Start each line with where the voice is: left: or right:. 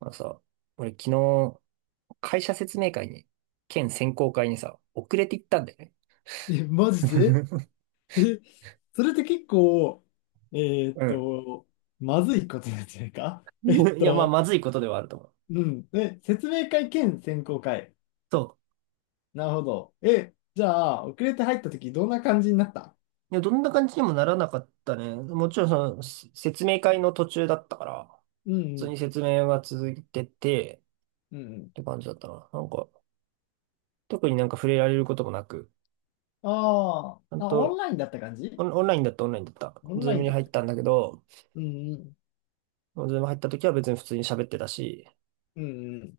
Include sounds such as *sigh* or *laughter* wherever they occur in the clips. right: まあのさ、俺昨日、会社説明会に、県選考会にさ、遅れて行ったんだよね。
left: え、マジで？
right: *laughs*
left: *laughs* え、それって結構、えーっ
right: う
left: と、まずいことなんじゃないか？ *laughs*
right: ん。*laughs* いや、まあ、まずいことではあると思う。
left: うん。え、説明会兼選考会。
right: そ
left: なるほど。え、じゃあ、遅れて入った時どんな感じになった？
right: う。いや、どんな感じにもならなかったね。もちろん、説明会の途中だったから、
left: うん
right: 普
left: う
right: 通
left: ん。
right: に説明は続いてて、
left: うんうん。
right: って感じだったな。なんか、特になんか触れられることもなく、
left: あー
right: ちゃん
left: あ、オン
right: と、
left: ラインだった感じ？
right: オンラインだった。
left: オン
right: ズ
left: ラ
right: ー
left: イ
right: ム
left: ン
right: に
left: だっ
right: 入
left: た
right: ったん
left: か。
right: だけど、
left: うんうん。
right: ズーム入った時は別に普通に喋ってたし、
left: うんうん。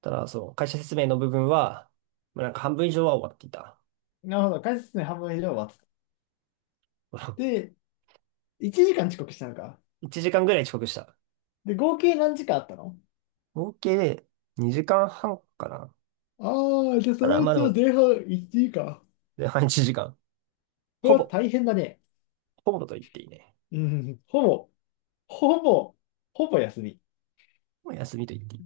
right: ただ、そう、会社説明の部分は、まあなんか半分以上は終わっていた。
left: なるほど。解説に半分以上終わってた。
right: *laughs*
left: で、1時間遅刻したのか。
right: 1時間ぐらい遅刻した。
left: で、合計何時間あったの？
right: 合計で2時間半かな。
left: ああー、じゃあそ
right: ただ、
left: のう
right: まあ
left: ち
right: で
left: の
right: も、
left: 前半1時間。
right: 前半1時間。
left: これ
right: ほ
left: は
right: ぼ、
left: 大変だね。
right: ほぼと言っていいね。
left: うん、ほぼ、ほぼ、ほぼ休み。
right: もう休みと言っていい。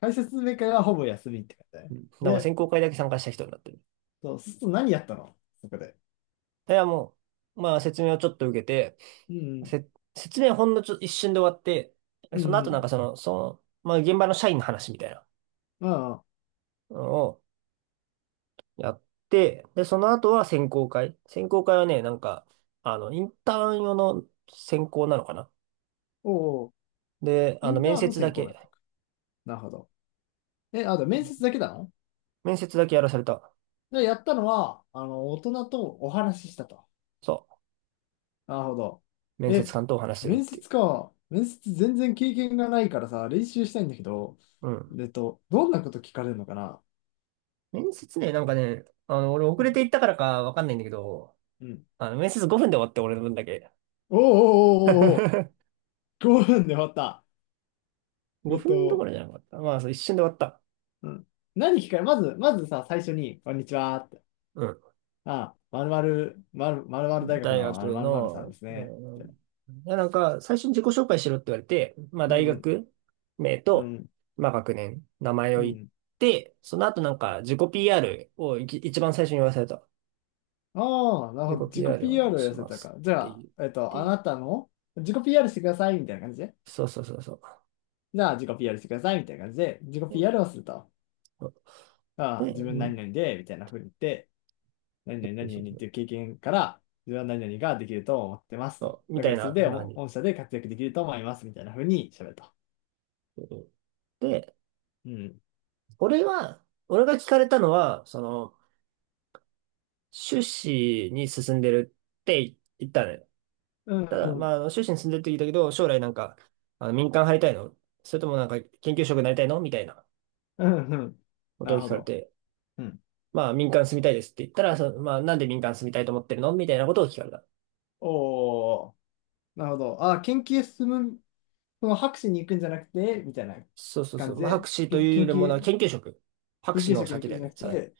left: 解説メーカーがほぼ休みって感じだ
right: う
left: ね。
right: ん。だからまあ
left: で、
right: 選考会だけ参加した人になってる。
left: そうすると何やったの、そこで？
right: いや、まあ説明をちょっと受けて、
left: うん、
right: せ、説明ほんのちょ、一瞬で終わって、
left: う
right: その後なんか
left: ん、
right: まあ現場の社員の話みたいな
left: うん。ああ、
right: のを、やって、で、その後は選考会。選考会はね、なんか、あの、インターン用の選考なのかな。
left: おお。
right: で、
left: イ
right: あの、
left: ンターンの専攻やったのか。なるほど。え、あと面接だけなの
right: 面接だけやらされた。
left: で、やったのは、あの、大人とお話ししたと。
right: そ
left: なるほど。
right: う。面
left: え、
right: 接官とお話しするっ
left: 面
right: てい
left: 接か。面接全然経験がないからさ、練習したいんだけど、
right: う。うん。
left: どんなこと聞かれるのかな？
right: 面接ね、なんかね、あの、俺遅
left: う
right: れ
left: ん、
right: て行ったからかわかんないんだけど、
left: うん。
right: あの、面接5分で終わって、俺の分だけ。
left: おーおーお
right: *laughs*
left: ーおーおー、5分で終わった。えっ
right: 5分どこ
left: と、
right: ろじゃなかった。まあ、そう一瞬で終わった。
left: うん。何聞かれ、まずさ、最初に、こんにちはって。あ、まるまる、まるまるまる大学
right: 大
left: のあの
right: 学
left: まるまるさん
right: の、
left: ですね、み
right: ん、
left: たい
right: いや、なんか、最初に自己紹介しろって言われて、まあ、
left: な。う
right: 大
left: ん、
right: 学名
left: うん、う
right: と、
left: ん、
right: まあ、学年、名前を
left: う
right: 言っ
left: ん。
right: て、その後なんか、自己 PR を一番最初に言わされた。
left: ああ、なる
right: 自
left: ほど。
right: 己
left: 自己
right: PR をお願
left: PR
right: い
left: を
right: し
left: 寄せ
right: ま
left: た
right: す
left: か。じ
right: って
left: ゃ
right: 言
left: あ、
right: っ
left: あ
right: て、
left: なたの自己 PR してくださいみたいな感じで。
right: そう。
left: じゃあ、自己 PR してくださいみたいな感じで、自己 PR
right: で、
left: をすると。
right: そう
left: ああ、
right: で
left: 自分
right: う
left: 何
right: ん、
left: 々で、みたいな風に言って、何
right: そ
left: 々
right: うそ
left: 何
right: う
left: 々
right: そ
left: っ
right: う。
left: ていう経験から、自分は何々ができると思ってますと。
right: そうみ
left: だ
right: た
left: か
right: い
left: らそれ
right: な、
left: で
right: な
left: お
right: に。
left: 御社で活躍できると思いますみたいな風に喋ると。
right: うんで、
left: うん。
right: 俺が聞かれたのは、その、修士に進んでるって言ったのよ。
left: うん、
right: ただ、
left: う
right: ま
left: ん、
right: あ、あの修士に住んでるって言ったけど、将来なんか、あの民間入りたいの、それともなんか研究職になりたいのみたいな
left: うん、うん。
right: こ
left: な
right: とを
left: る
right: 聞
left: ほ
right: かれ
left: ど。
right: て、
left: うん。
right: まあ、民間住みたいですって言ったら、そのまあ、なんで民間住みたいと思ってるのみたいなことを聞かれた。
left: おー、なるほど。あ、研究進む、その博士に行くんじゃなくて、みたいな
right: そうそうそ
left: 感
right: う。
left: じ
right: まあ、博
left: で、
right: 士というよりもな、研究職。博
left: 研
right: 士
left: 究
right: の
left: 職に行
right: 先
left: く
right: だ
left: んじ
right: よ
left: ゃな
right: ね、
left: く
right: さらに。
left: て、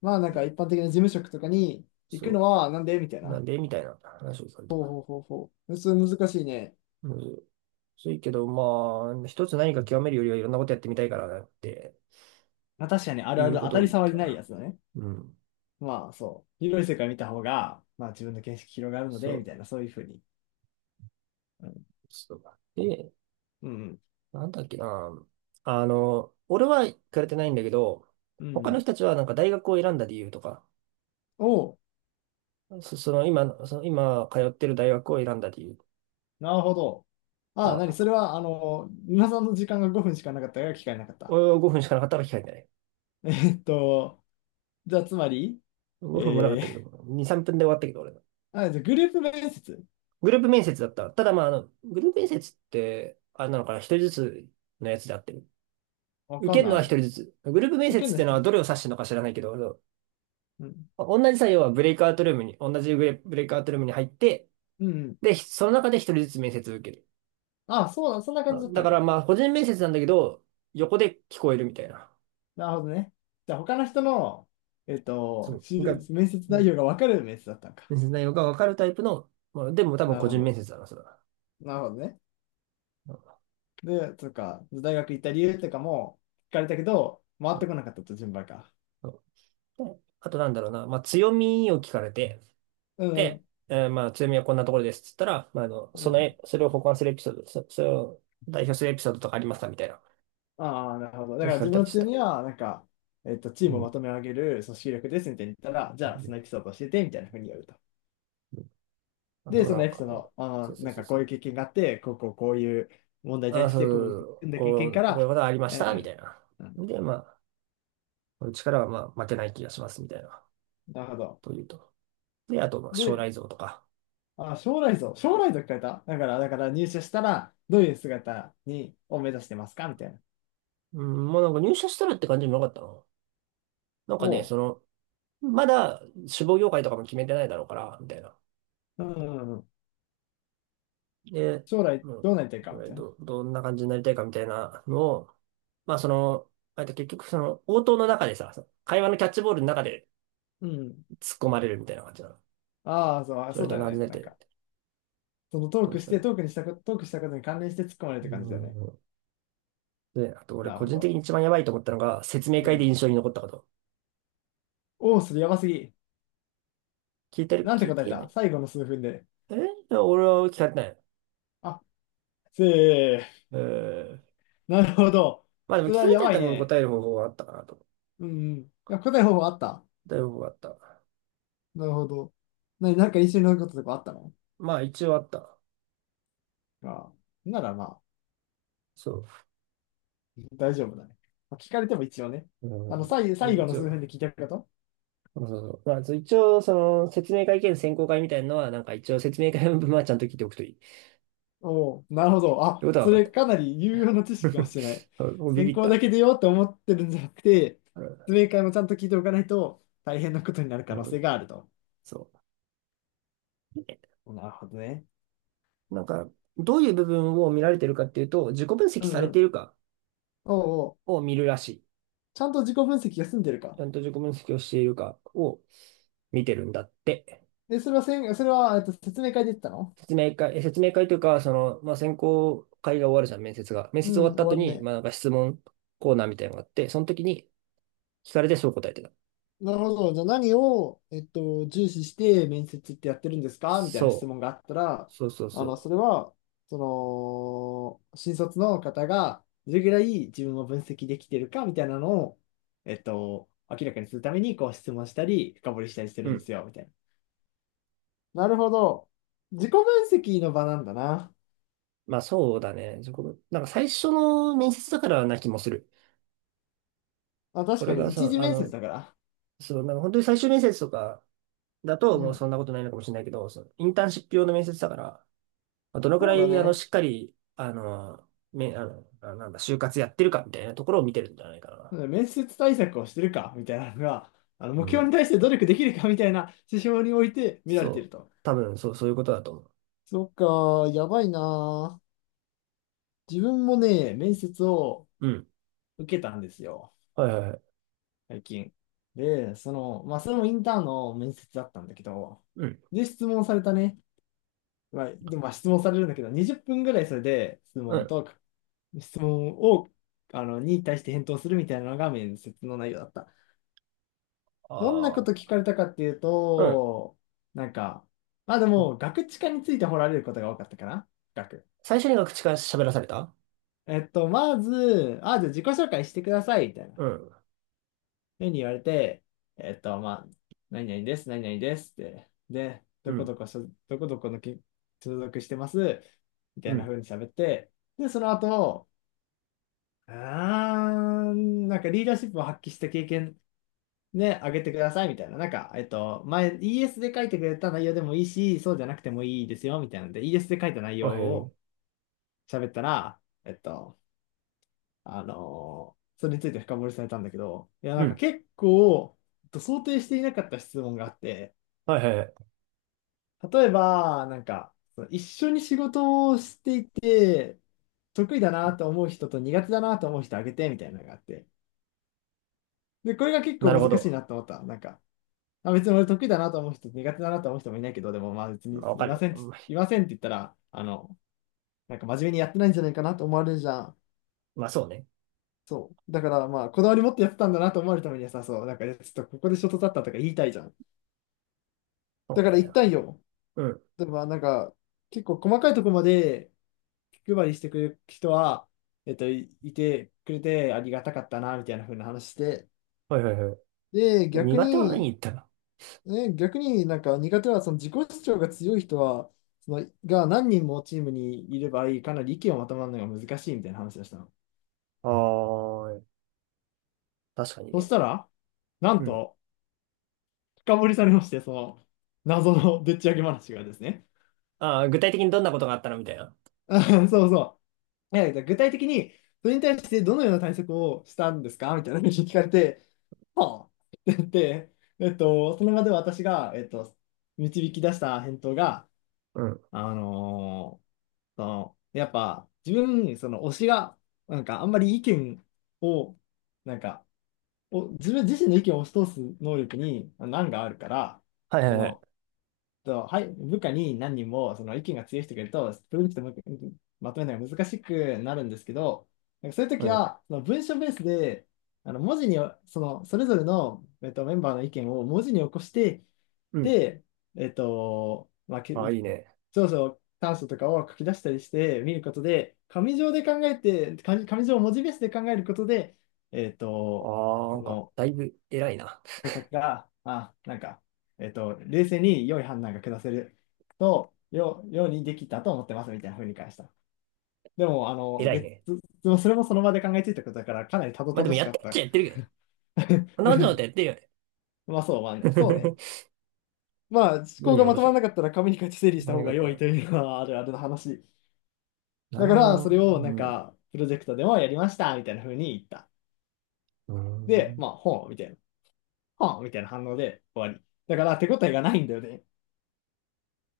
left: まあなん
right: う
left: か
right: ん。
left: 一般的な事務職とかに行くの
right: そ
left: はなんでみたい
right: う。なん
left: な。
right: でみたいな話をされ
left: ほう
right: た。
left: ほうほうほう。それ難しいね。
right: うん。そういけど、まあ、一つ何か極めるよりはいろんなことやってみたいからなって
left: まあ確かに、ある
right: い
left: あ
right: う
left: る、
right: こ
left: 当
right: と
left: た
right: を
left: り
right: 言っ
left: 障
right: た
left: り
right: か
left: ない
right: ら。
left: やつだね。
right: うん。
left: まあそう、広い世界見た方が、まあ自分の見識広がるの
right: そ
left: で、み
right: う。
left: たいな、そういうふうに。うん、
right: そう。で、
left: うん、
right: なんだっけな。あの、俺は行かれてないんだけど、
left: うん。
right: 他
left: う
right: の
left: ん、
right: 人たちはなんか大学を選んだ理由とか、
left: おう、
right: その今の、その今通ってる大学を選んだ理由と
left: なるほど。ああ、
right: か、
left: なに、それは、あの、皆さんの時間が5分しかなかったから聞かれなかった。
right: 俺は5分しかなかったから聞かれてない。
left: *laughs* えっと、じゃあつまり、え
right: 5分もなかったけど、
left: ー、
right: 2、3分で終わったけど、俺の。
left: *laughs* あ、じゃあグループ面接？
right: グループ面接だった。ただまあ、あの、グループ面接って、あれなのかな、一人ずつのやつであってる。
left: わ
right: 受
left: かん
right: けるのは
left: な
right: 一
left: い。
right: 人ずつ。グループ面
left: 受け
right: 接
left: ん
right: っ
left: な
right: ていうの
left: 人。
right: はどれを指してるのか知らないけど、
left: うん、
right: 同じ作業はブレイクアウトルームに、同じブレイクアウトルームに入って、
left: うん、うん。
right: で、その中で一人ずつ面接を受ける。
left: ああ、そうだ、そんな感じだった
right: だ
left: ん
right: から
left: か。
right: まあ、個人面接なんだけど、横で聞こえるみたいな。
left: なるほどね。じゃあ他の人の、えっと、
right: そ
left: し
right: う。
left: 面接
right: う
left: 内容
right: ん、
left: がわかる面接だったんか。
right: 面接内容がわかるタイプの、まあ、でも多分
left: なる
right: 個
left: ほ
right: 人
left: ど。
right: 面接だな、それは。
left: なるほどね。
right: うん。
left: で、とか、大学行った理由とかも聞かれたけど、回
right: う
left: ってこ
right: ん。
left: なかったと、順番が。
right: うん。で、あとなんだろうな、まあ、強みを聞かれて、
left: う
right: で、
left: ん
right: まあ、強みはこんなところですっつったら、まあ、
left: うん。
right: それを補完するエピソード、それを代表するエピソードとかありますかみたいな、
left: ああ、なるほど。だか
right: 聞
left: ら
right: か
left: 自
right: れた
left: 分
right: り
left: の
right: し
left: 強
right: た。
left: みは、なんか、チー
right: う
left: ムをま
right: ん。
left: とめ上げる組織力ですみたいに言ったら、じゃ
right: う
left: あ、そ
right: ん。
left: のエピソードを教えて、みたいな風に言うと。
right: あ
left: で、
right: と
left: そ
right: な
left: の
right: ん
left: エピ
right: か、
left: ソー
right: うん、
left: ド、あ
right: そう
left: ー
right: そう
left: なん
right: そう
left: かこ
right: そ
left: うい
right: う。
left: う経験があって、こうこうこういう問題に
right: あ、
left: 対して、こうこう組んだ経験か
right: こういう
left: ら、
right: ことありま
left: う
right: したみた
left: ん、
right: いな。
left: うん、
right: で、まあ、この力はまあ負けない気がしますみたいな、
left: なるほど。
right: というと。で、あとまあ将
left: で、
right: 来像とか。
left: あー、将来像、将来像聞かれた。だから入社したら、どういう姿に、を目指してますかみたいな。
right: うん、もうなんか入社したらって感じもなかったの。なんかね、
left: を、
right: その、まだ志望業界とかも決めてないだろうから、みたいな。
left: うん。
right: で、
left: 将来
right: う
left: ど
right: ん、
left: うなりたいか
right: そ
left: み
right: れ
left: たいな。
right: ど、どんな感じになりたいかみたいなのを、まあその、あと結局その応答の中でさ、会話のキャッチボールの中で
left: うん。
right: 突っ込まれるみたいな感じなの。
left: ああ、そう、あ
right: そ
left: そ
right: れ
left: う
right: と
left: だよ
right: 同じ
left: ね。
right: ねっ
left: なん
right: て、
left: か、そのトー
right: 東
left: クし
right: 京
left: て、
right: に。
left: トークにしたこ、トークしたことに関連して突っ込まれるって
right: う
left: 感じだよね。
right: ん。で、あと俺
left: なる
right: 個
left: ほ
right: 人的
left: ど。
right: に一番やばいと思ったのが、説明
left: う
right: 会で
left: ん。
right: 印象に残ったこと。
left: おお、それやばすぎ。
right: 聞いてる
left: なんて
right: 聞い
left: 答え
right: てな
left: た
right: い。
left: 最後の数分で。
right: 俺は聞かれてない。
left: あ、せ
right: えー、
left: ー。なるほど。
right: まあでも
left: それ
right: 聞か
left: は
right: れ
left: や
right: た
left: ばい
right: ために
left: ね。
right: 答える方法があったかなと。
left: うん、うん。いや、答え方法あった。
right: だいぶあった。
left: なるほど。なに、なんか一緒に乗ることとかあったの？
right: まあ一応あった。
left: ああ。ならまあ、
right: そ
left: 大丈夫だね。まあ聞かれても一応ね。
right: う。
left: あの、最、
right: う
left: 最
right: ん、
left: 後の
right: 一
left: 数
right: 応。
left: 分で聞いたこと。
right: そう。まあそう一応、その説明会兼選考会みたいなのは、なんか一応説明会の分はちゃんと聞いておくといい。っ
left: おお、なるほど。
right: て
left: あ、
right: ことは
left: そ
right: 分かっ
left: れ
right: た。
left: かなり有用な知識かも
right: *laughs*
left: しれない。
right: うん、もうビ
left: 専
right: ビっ
left: 攻だ
right: た。
left: けでよって思ってるんじゃなくて、
right: う
left: 説
right: ん、
left: 明会もちゃんと聞いておかないと大変なことになる可能性
right: ど
left: があると。
right: そ
left: なるほどね。
right: う。なんか、どういう部分を見られてるかっていうと、自己分析
left: うん
right: され
left: う
right: てい
left: ん。
right: るか
left: おうおう、
right: を見るらしい。
left: ちゃんと自己分析が済んでる
right: ち
left: か。
right: ゃんと自己分析をしているかを見てるんだって。
left: え、それは、説明会で言ったの？
right: 説明会というか、その、まあ、選考会が終わるじゃん、面接が。面
left: う
right: 接終わっ
left: ん、終
right: た後
left: わる
right: に、
left: ね。
right: まあ、なんか質問コーナーみたいなのがあって、その時に聞かれてそう答えてた。
left: なるほど。じゃあ何を、重視して面接ってやってるんですかみたいな質
right: そう。
left: 問があったら、
right: そうそう
left: あの、そ
right: そ
left: れは、その、新卒の方がどれぐらい自分を分析できてるかみたいなのを、明らかにするために、こう質問したり、深掘りしたりして
right: う。
left: る
right: う
left: んで
right: ん。
left: すよ、みたいな。なるほど。自己分析の場なんだな。
right: まあ、そうだね。そこなんか最初の面接だからな気もする。
left: まあ、
right: こ
left: 確か
right: れ
left: に、
right: が
left: 一
right: さ、
left: 次
right: あ
left: 面接
right: の、
left: だから。
right: そう、なんか本当に最終面接とかだと、
left: う
right: もうそん
left: ん。
right: なことないのかもしれないけど、そのインターンシップ用の面接だから、まあどのく
left: そ
right: ら
left: うだ
right: い、
left: ね。
right: しっかり、あの、め、あの、あなんだ、就活やってるかみたいなところを見てるんじゃないかな。
left: 面接対策をしてるかみたいなのが、あの
right: う
left: 目標
right: ん。
left: に対して努力できるかみたいな指標において見られてい
right: そ
left: る
right: う。
left: と。
right: 多分、そう、そういうことだと思う。
left: そっか、やばいな。自分もね、面接を
right: うん。
left: 受けたんですよ、
right: はいはいはい。
left: 最近。で、その、まあ、それもインターンの面接だったんだけど、
right: うん。
left: で、質問されたね。まあ、でもまあ質問されるんだけど、20分ぐらいそれで質
right: う
left: 問
right: ん。
left: と、質問を、あの、に対して返答するみたいなのが面接の内容だった。どんなこ
right: あ
left: と
right: あ。
left: 聞かれたかっていう
right: うん。
left: と、なんか、まあで
right: そう、
left: も、ガクチカについて掘られることが多かったかな学。
right: 最初にが口から喋らされた。
left: まず、あ、じゃあ自己紹介してください、みたいな。
right: うん。
left: ふうに言われて、まあ、何々です、何々ですって。で、
right: うん。
left: どこどこの所属してます、みた
right: う
left: いな
right: ん。
left: 風に喋って、で、その後、あーなんかリーダーシップを発揮した経験ね、あげてくださいみたいな。なんか、前、ES で書いてくれた内容でもいいし、そうじゃなくてもいいですよ、みたいなので、ES で書いた内
right: あ、
left: 容
right: へ
left: を
right: え。
left: 喋ったら、えっと、それについて深掘りされたんだけど、いや、
right: う
left: なんか
right: ん。
left: 結構、想定していなかった質問があって、
right: はいはいはい。
left: 例えば、なんか、その一緒に仕事をしていて、得意だなと思う人と苦手だなと思う人あげて、みたいなのがあって。で、これが結構
right: なるほ
left: 難しい
right: ど。
left: なと思った。なんか、まあ、別に俺得意だなと思う人、苦手だなと思う人もいないけど、でもまあ別
right: ま
left: に
right: あわ
left: い
right: か
left: ま
right: る。
left: せんって、
right: うん。
left: いませんって言ったら、あの、なんか真面目にやってないんじゃないかなと思われるじゃん。
right: まあ、そうね。
left: そう。だからまあ、こだわり持ってやってたんだなと思われるためにはさ、そう、なんかいやちょっとここでショートだったとか言いたいじゃん。
right: そ
left: だ
right: う
left: から言
right: ね。
left: ったんよ。
right: うん。
left: でもまあなんか、結構細かいとこまで気配りしてくれる人は、いてくれてありがたかったな、みたいな風な話して。
right: はいはいはい。
left: で、逆
right: 苦手は何
left: に、
right: 言ったら。
left: ね、逆になんか苦手はその自己主張が強い人は、そのが何人もチームにいればいい、かなり意見をまとまるのが難しいみたいな話をしたの。
right: ああー、確かに
left: そし
right: ね。
left: たら、な
right: う
left: ん
right: ん。
left: と深掘りされまして、その謎のでっち上げ話がですね。
right: ああ、具体的にどんなことがあったのみたいな。
left: *laughs* あそうそう。いや、具体的にそれに対してどのような対策をしたんですかみたいな話を聞かれて、はあって言って、その場で私が、導き出した返答が、
right: うん。
left: あのーその、やっぱ、自分、その推しが、なんかあんまり意見を、なんか、お、自分自身の意見を押し通す能力に、難があるから、
right: はい
left: そ
right: はいはい。
left: の、と、はい、部下に何人もその意見が強い人がいると、プロジェクトもまとめるのが難しくなるんですけど、なんかそういう
right: う
left: 時
right: ん。
left: は、その文章ベースで、あの文字に、その、それぞれの、メンバーの意見を文字に起こして、
right: うん。
left: で、まあ、
right: ああ、いいね。
left: 長所、短所とかを書き出したりして見ることで、紙上で考えて、紙上を文字ベースで考えることで、えっ
right: あ
left: と、
right: あ、な
left: そ
right: んか、
left: の、
right: だいぶ偉いな。
left: 対策が、あ、なんか、冷静に良い判断が下せると、よ、ようにできたと思ってますみたいな風に返した。でも、あの、
right: 偉い
left: で、
right: ね。
left: つそれもその場で考えついたことだから、かなりたど
right: まあ
left: た
right: で
left: ど
right: も
left: し
right: やっ
left: か
right: て
left: っ
right: っちゃ
left: た。
right: やってるけどね。
left: *laughs* う
right: 話をっ
left: ん
right: てよね。
left: まあそう、まあね、そうね。
right: *laughs*
left: まあ、思
right: 無事
left: 考
right: に
left: が
right: 起
left: ま
right: こ
left: と
right: して
left: まら
right: る。
left: なかったら紙に書いて整理した
right: 何
left: 方
right: が
left: が
right: 変わ
left: 良い
right: る。
left: というのはあるあるの話。
right: な
left: だ
right: る
left: か
right: ほ
left: ら、そ
right: ど
left: れ
right: ね。
left: を
right: う
left: なん
right: ん。う
left: か、プロジェクトでもやりましたみたいな風に言った。で、
right: ん。
left: まあ、ほうみたいな、ほうみたいな反応で終わり。だから、手応えがないんだよね。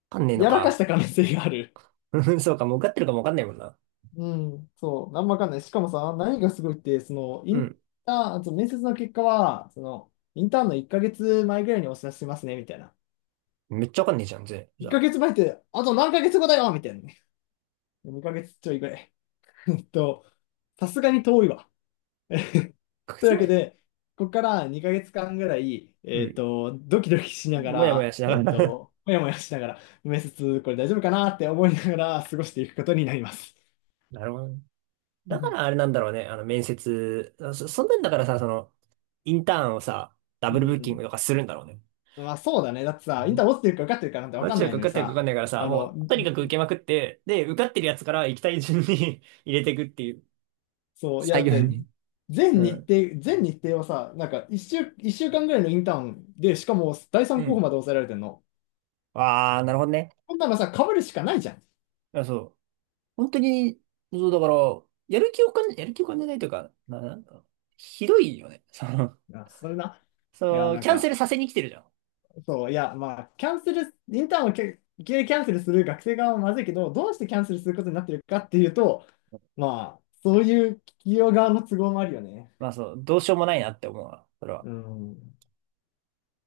right: わかんねえの
left: やらかし
right: か。
left: た可能性がある。
right: *laughs* そうか、もう受かってるかもわかんないもんな。
left: うん、そう、なんもわかんない。しかもさ、何がすごいって、その、イ
right: う
left: ン
right: ん。
left: ターン、あと面接の結果は、その、インターンの1ヶ月前ぐらいにお知らせしますね、みたいな。
right: めっちゃわかんねえじゃん、ぜ。じ
left: 1
right: ゃあ、
left: ヶ月前って、あと何ヶ月後だよみたいなね。ヶ月ちょいぐらい。*laughs* えっと、さすがに遠いわ。
right: 書け
left: という
right: つ
left: わ
right: な
left: け
right: い。
left: で、ここから2ヶ月間ぐらい、
right: うん。
left: ドキドキしなが
right: もやもや
left: ら、
right: しながら。
left: もやもやしながら、面接、これ大丈夫かなって思いながら過ごしていくことになります。
right: *laughs* なるほどね。
left: *laughs* う
right: だか
left: ん。
right: らあれなんだろうね。あの、面接。そんなんだからさ、その、インターンをさ、ダ
left: う
right: ブルブッキング
left: ん
right: とかするんだろうね。
left: まあそうだね。だってさ、インター落ちてるか受かってるかなんて分
right: ど
left: か
right: ち
left: ん
right: ら
left: な
right: か
left: い
right: 受
left: のに
right: かってるか受か
left: さ、
right: んないからさ、
left: あの、
right: もう、とにかく受けまくって、で、受かってるやつから行きたい順に *laughs* 入れていくっていう。
left: そう、いや
right: 作
left: だっ
right: 業
left: て、
right: に。う
left: 全日
right: ん。
left: 程、全日程をさ、なんか1週、一週間ぐらいのインターンで、しかも第
right: う
left: 3候補
right: ん。
left: まで抑えられてんの。
right: ああ、なるほどね。
left: こんなのさ、被るしかないじゃん。
right: あ、そう。本当に、そう、だから、やる気を感じないというか、なんかひどいよね。その、
left: いや、それな。
right: *laughs*
left: いや、
right: そう、
left: なん
right: キャンセ
left: か、
right: ルさせに来てるじゃん。
left: そう、いや、まあ、キャンセル、インターンをけ受けキャンセルする学生側はまずいけど、どうしてキャンセルすることになってるかっていうと、まあ、そういう企業側の都合もあるよね。
right: まあそう、どうしようもないなって思うわ。それは
left: うん。